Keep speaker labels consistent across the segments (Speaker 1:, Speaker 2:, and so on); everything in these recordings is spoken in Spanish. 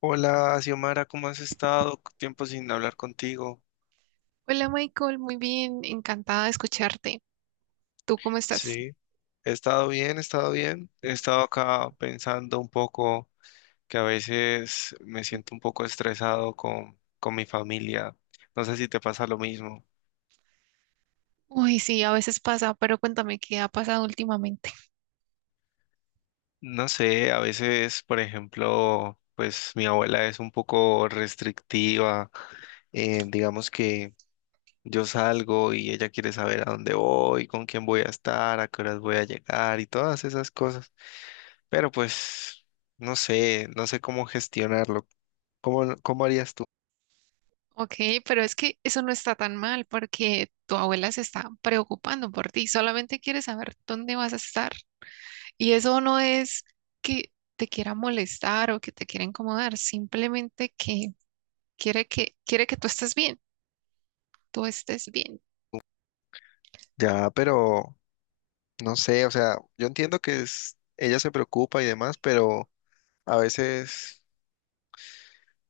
Speaker 1: Hola, Xiomara, ¿cómo has estado? Tiempo sin hablar contigo.
Speaker 2: Hola Michael, muy bien, encantada de escucharte. ¿Tú cómo estás?
Speaker 1: Sí, he estado bien, he estado bien. He estado acá pensando un poco que a veces me siento un poco estresado con mi familia. No sé si te pasa lo mismo.
Speaker 2: Uy, sí, a veces pasa, pero cuéntame qué ha pasado últimamente.
Speaker 1: No sé, a veces, por ejemplo, pues mi abuela es un poco restrictiva. Digamos que yo salgo y ella quiere saber a dónde voy, con quién voy a estar, a qué horas voy a llegar y todas esas cosas. Pero pues, no sé, no sé cómo gestionarlo. ¿Cómo harías tú?
Speaker 2: Ok, pero es que eso no está tan mal porque tu abuela se está preocupando por ti, solamente quiere saber dónde vas a estar. Y eso no es que te quiera molestar o que te quiera incomodar, simplemente que quiere que tú estés bien.
Speaker 1: Ya, pero no sé, o sea, yo entiendo que es, ella se preocupa y demás, pero a veces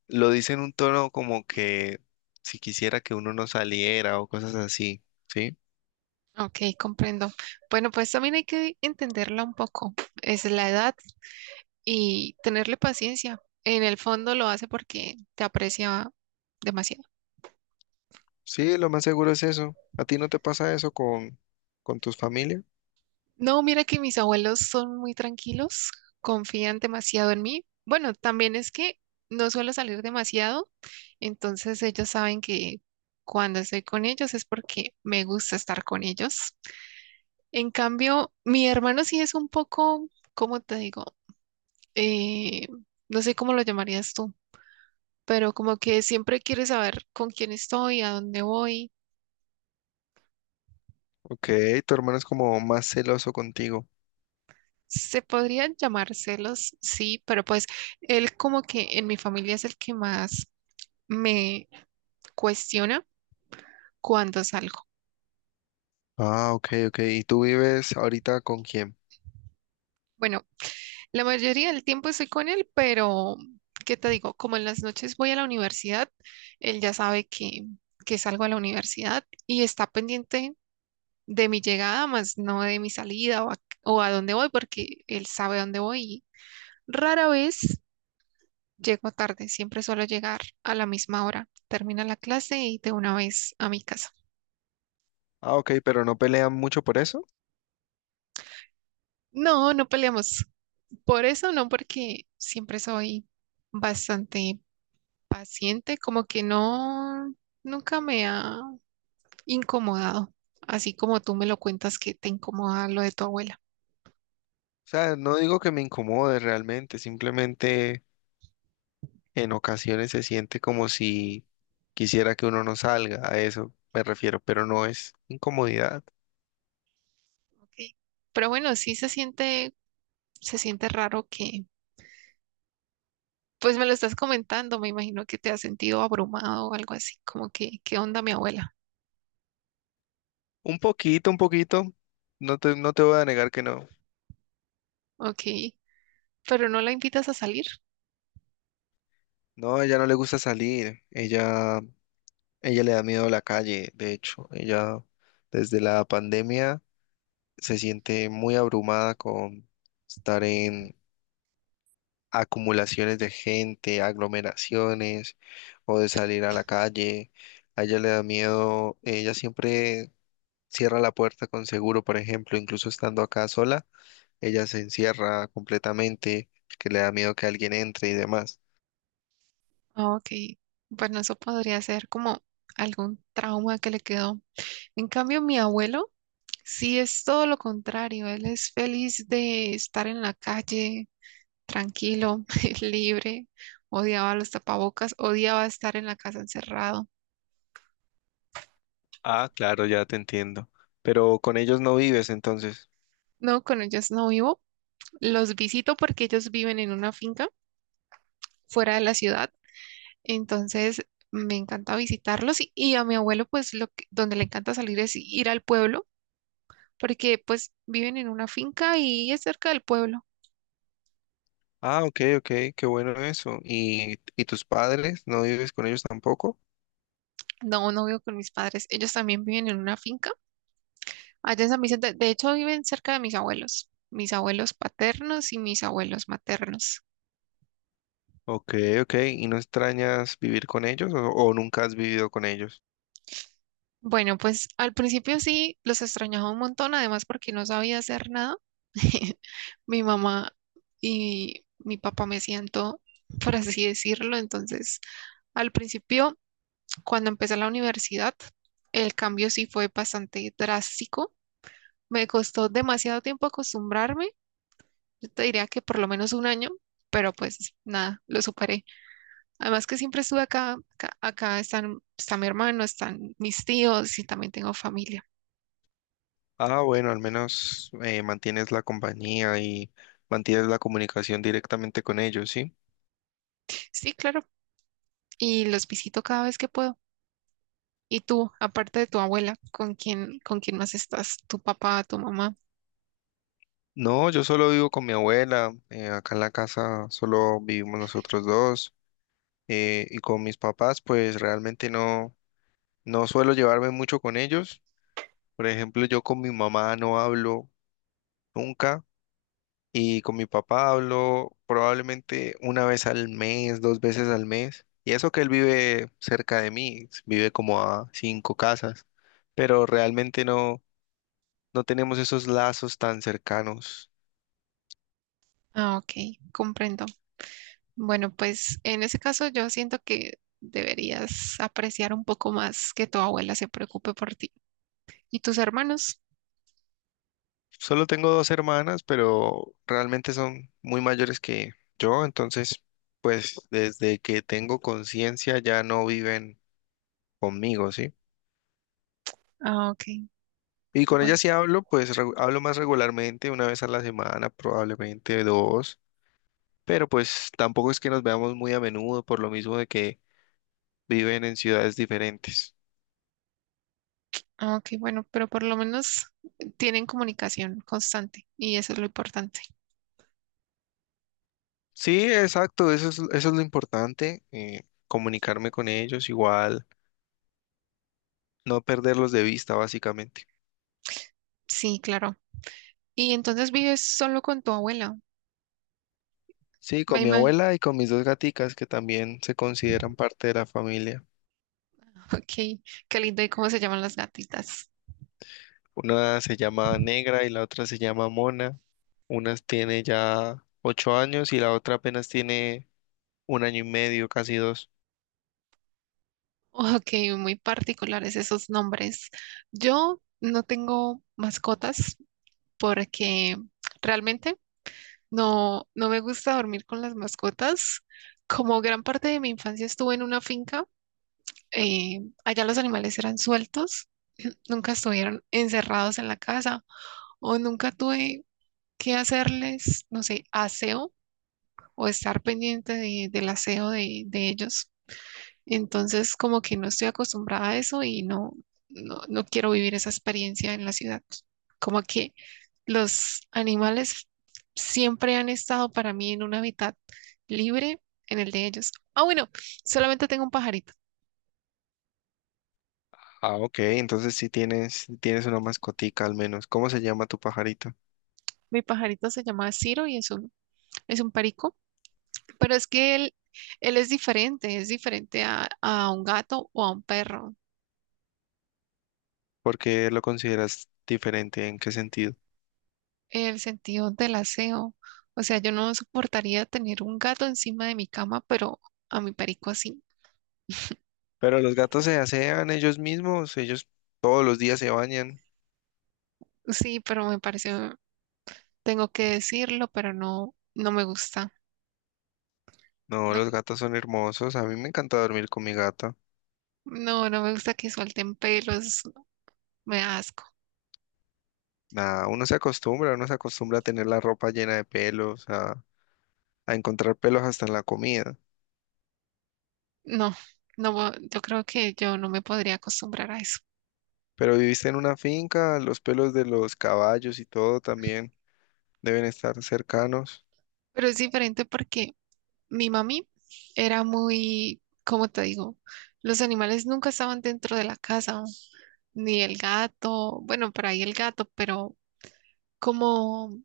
Speaker 1: lo dice en un tono como que si quisiera que uno no saliera o cosas así, ¿sí?
Speaker 2: Ok, comprendo. Bueno, pues también hay que entenderla un poco. Es la edad y tenerle paciencia. En el fondo lo hace porque te aprecia demasiado.
Speaker 1: Sí, lo más seguro es eso. ¿A ti no te pasa eso con tus familias?
Speaker 2: No, mira que mis abuelos son muy tranquilos, confían demasiado en mí. Bueno, también es que no suelo salir demasiado, entonces ellos saben que cuando estoy con ellos es porque me gusta estar con ellos. En cambio, mi hermano sí es un poco, ¿cómo te digo? Eh, no sé cómo lo llamarías tú, pero como que siempre quiere saber con quién estoy, a dónde voy.
Speaker 1: Ok, tu hermano es como más celoso contigo.
Speaker 2: Se podrían llamar celos, sí, pero pues él como que en mi familia es el que más me cuestiona cuando salgo.
Speaker 1: Ah, ok, ok. ¿Y tú vives ahorita con quién?
Speaker 2: Bueno, la mayoría del tiempo estoy con él, pero ¿qué te digo? Como en las noches voy a la universidad, él ya sabe que salgo a la universidad y está pendiente de mi llegada, más no de mi salida o a dónde voy, porque él sabe dónde voy. Rara vez llego tarde, siempre suelo llegar a la misma hora. Termina la clase y de una vez a mi casa.
Speaker 1: Ah, ok, pero no pelean mucho por eso.
Speaker 2: No, no peleamos. Por eso no, porque siempre soy bastante paciente, como que no, nunca me ha incomodado, así como tú me lo cuentas que te incomoda lo de tu abuela.
Speaker 1: O sea, no digo que me incomode realmente, simplemente en ocasiones se siente como si quisiera que uno no salga, a eso me refiero, pero no es incomodidad.
Speaker 2: Ok. Pero bueno, sí se siente raro que, pues me lo estás comentando, me imagino que te has sentido abrumado o algo así, como que, ¿qué onda mi abuela?
Speaker 1: Un poquito, no te voy a negar que no.
Speaker 2: Ok. Pero no la invitas a salir.
Speaker 1: No, a ella no le gusta salir, ella le da miedo a la calle, de hecho, ella desde la pandemia se siente muy abrumada con estar acumulaciones de gente, aglomeraciones o de salir a la calle. A ella le da miedo, ella siempre cierra la puerta con seguro, por ejemplo, incluso estando acá sola, ella se encierra completamente, que le da miedo que alguien entre y demás.
Speaker 2: Ah, ok, bueno, eso podría ser como algún trauma que le quedó. En cambio, mi abuelo sí es todo lo contrario. Él es feliz de estar en la calle, tranquilo, libre. Odiaba los tapabocas, odiaba estar en la casa encerrado.
Speaker 1: Ah, claro, ya te entiendo. Pero con ellos no vives entonces.
Speaker 2: No, con ellos no vivo. Los visito porque ellos viven en una finca fuera de la ciudad. Entonces, me encanta visitarlos y a mi abuelo, pues, donde le encanta salir es ir al pueblo porque pues viven en una finca y es cerca del pueblo.
Speaker 1: Ah, ok, ok, qué bueno eso. ¿Y tus padres? ¿No vives con ellos tampoco?
Speaker 2: No, no vivo con mis padres. Ellos también viven en una finca allá en San Vicente. De hecho, viven cerca de mis abuelos paternos y mis abuelos maternos.
Speaker 1: Ok, ok. ¿Y no extrañas vivir con ellos o nunca has vivido con ellos?
Speaker 2: Bueno, pues al principio sí los extrañaba un montón, además porque no sabía hacer nada. Mi mamá y mi papá me hacían todo por así decirlo. Entonces, al principio, cuando empecé la universidad, el cambio sí fue bastante drástico. Me costó demasiado tiempo acostumbrarme, yo te diría que por lo menos un año, pero pues nada, lo superé. Además que siempre estuve acá están, está mi hermano, están mis tíos y también tengo familia.
Speaker 1: Ah, bueno, al menos mantienes la compañía y mantienes la comunicación directamente con ellos, ¿sí?
Speaker 2: Sí, claro, y los visito cada vez que puedo. ¿Y tú, aparte de tu abuela, con quién más estás? ¿Tu papá, tu mamá?
Speaker 1: No, yo solo vivo con mi abuela, acá en la casa solo vivimos nosotros dos y con mis papás pues realmente no, no suelo llevarme mucho con ellos. Por ejemplo, yo con mi mamá no hablo nunca. Y con mi papá hablo probablemente una vez al mes, dos veces al mes. Y eso que él vive cerca de mí, vive como a cinco casas, pero realmente no, no tenemos esos lazos tan cercanos.
Speaker 2: Ah, ok, comprendo. Bueno, pues en ese caso yo siento que deberías apreciar un poco más que tu abuela se preocupe por ti. ¿Y tus hermanos?
Speaker 1: Solo tengo dos hermanas, pero realmente son muy mayores que yo, entonces, pues desde que tengo conciencia ya no viven conmigo, ¿sí?
Speaker 2: Ah, ok.
Speaker 1: Y con
Speaker 2: Bueno,
Speaker 1: ellas sí hablo, pues hablo más regularmente, una vez a la semana, probablemente dos, pero pues tampoco es que nos veamos muy a menudo por lo mismo de que viven en ciudades diferentes.
Speaker 2: ah, ok, bueno, pero por lo menos tienen comunicación constante y eso es lo importante.
Speaker 1: Sí, exacto, eso es lo importante, comunicarme con ellos igual, no perderlos de vista básicamente.
Speaker 2: Sí, claro. Y entonces vives solo con tu abuela.
Speaker 1: Sí, con
Speaker 2: Ay,
Speaker 1: mi abuela y con mis dos gaticas que también se consideran parte de la familia.
Speaker 2: Ok, qué lindo. ¿Y cómo se llaman las gatitas?
Speaker 1: Una se llama Negra y la otra se llama Mona. Una tiene ya 8 años y la otra apenas tiene 1 año y medio, casi dos.
Speaker 2: Ok, muy particulares esos nombres. Yo no tengo mascotas porque realmente no me gusta dormir con las mascotas. Como gran parte de mi infancia estuve en una finca, allá los animales eran sueltos, nunca estuvieron encerrados en la casa o nunca tuve que hacerles, no sé, aseo o estar pendiente del aseo de ellos. Entonces, como que no estoy acostumbrada a eso y no quiero vivir esa experiencia en la ciudad. Como que los animales siempre han estado para mí en un hábitat libre, en el de ellos. Ah, bueno, solamente tengo un pajarito.
Speaker 1: Ah, ok, entonces sí tienes una mascotica al menos. ¿Cómo se llama tu pajarito?
Speaker 2: Mi pajarito se llama Ciro y es un perico, pero es que él es diferente a un gato o a un perro,
Speaker 1: ¿Por qué lo consideras diferente? ¿En qué sentido?
Speaker 2: el sentido del aseo. O sea, yo no soportaría tener un gato encima de mi cama, pero a mi perico sí.
Speaker 1: Pero los gatos se asean ellos mismos, ellos todos los días se bañan.
Speaker 2: Sí, pero me pareció, tengo que decirlo, pero no, no me gusta.
Speaker 1: No,
Speaker 2: No,
Speaker 1: los gatos son hermosos. A mí me encanta dormir con mi gato.
Speaker 2: no me gusta que suelten pelos, me da asco.
Speaker 1: Nada, uno se acostumbra a tener la ropa llena de pelos, a encontrar pelos hasta en la comida.
Speaker 2: No, no, yo creo que yo no me podría acostumbrar a eso.
Speaker 1: Pero viviste en una finca, los pelos de los caballos y todo también deben estar cercanos.
Speaker 2: Pero es diferente porque mi mami era muy, ¿cómo te digo? Los animales nunca estaban dentro de la casa, ni el gato, bueno, por ahí el gato, pero como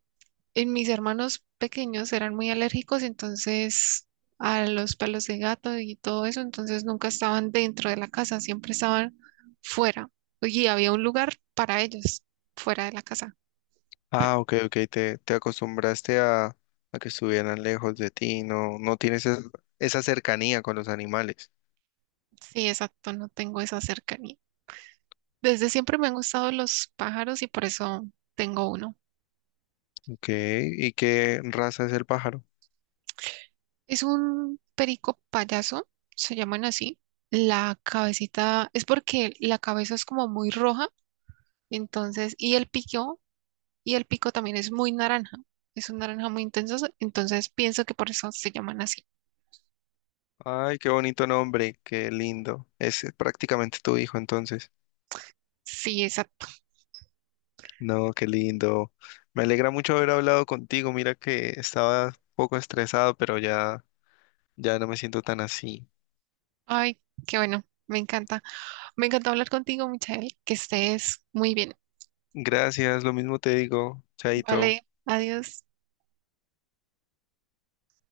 Speaker 2: en mis hermanos pequeños eran muy alérgicos, entonces a los pelos de gato y todo eso, entonces nunca estaban dentro de la casa, siempre estaban fuera. Y había un lugar para ellos, fuera de la casa.
Speaker 1: Ah, ok, ok, te acostumbraste a que estuvieran lejos de ti, no, no tienes esa cercanía con los animales.
Speaker 2: Sí, exacto, no tengo esa cercanía. Desde siempre me han gustado los pájaros y por eso tengo uno.
Speaker 1: Ok, ¿y qué raza es el pájaro?
Speaker 2: Es un perico payaso, se llaman así. La cabecita es porque la cabeza es como muy roja, entonces, y el pico también es muy naranja, es un naranja muy intenso, entonces pienso que por eso se llaman así.
Speaker 1: Ay, qué bonito nombre, qué lindo. Es prácticamente tu hijo entonces.
Speaker 2: Sí, exacto.
Speaker 1: No, qué lindo. Me alegra mucho haber hablado contigo. Mira que estaba un poco estresado, pero ya no me siento tan así.
Speaker 2: Ay, qué bueno, me encanta. Me encantó hablar contigo, Michael, que estés muy bien.
Speaker 1: Gracias, lo mismo te digo,
Speaker 2: Vale,
Speaker 1: Chaito.
Speaker 2: adiós.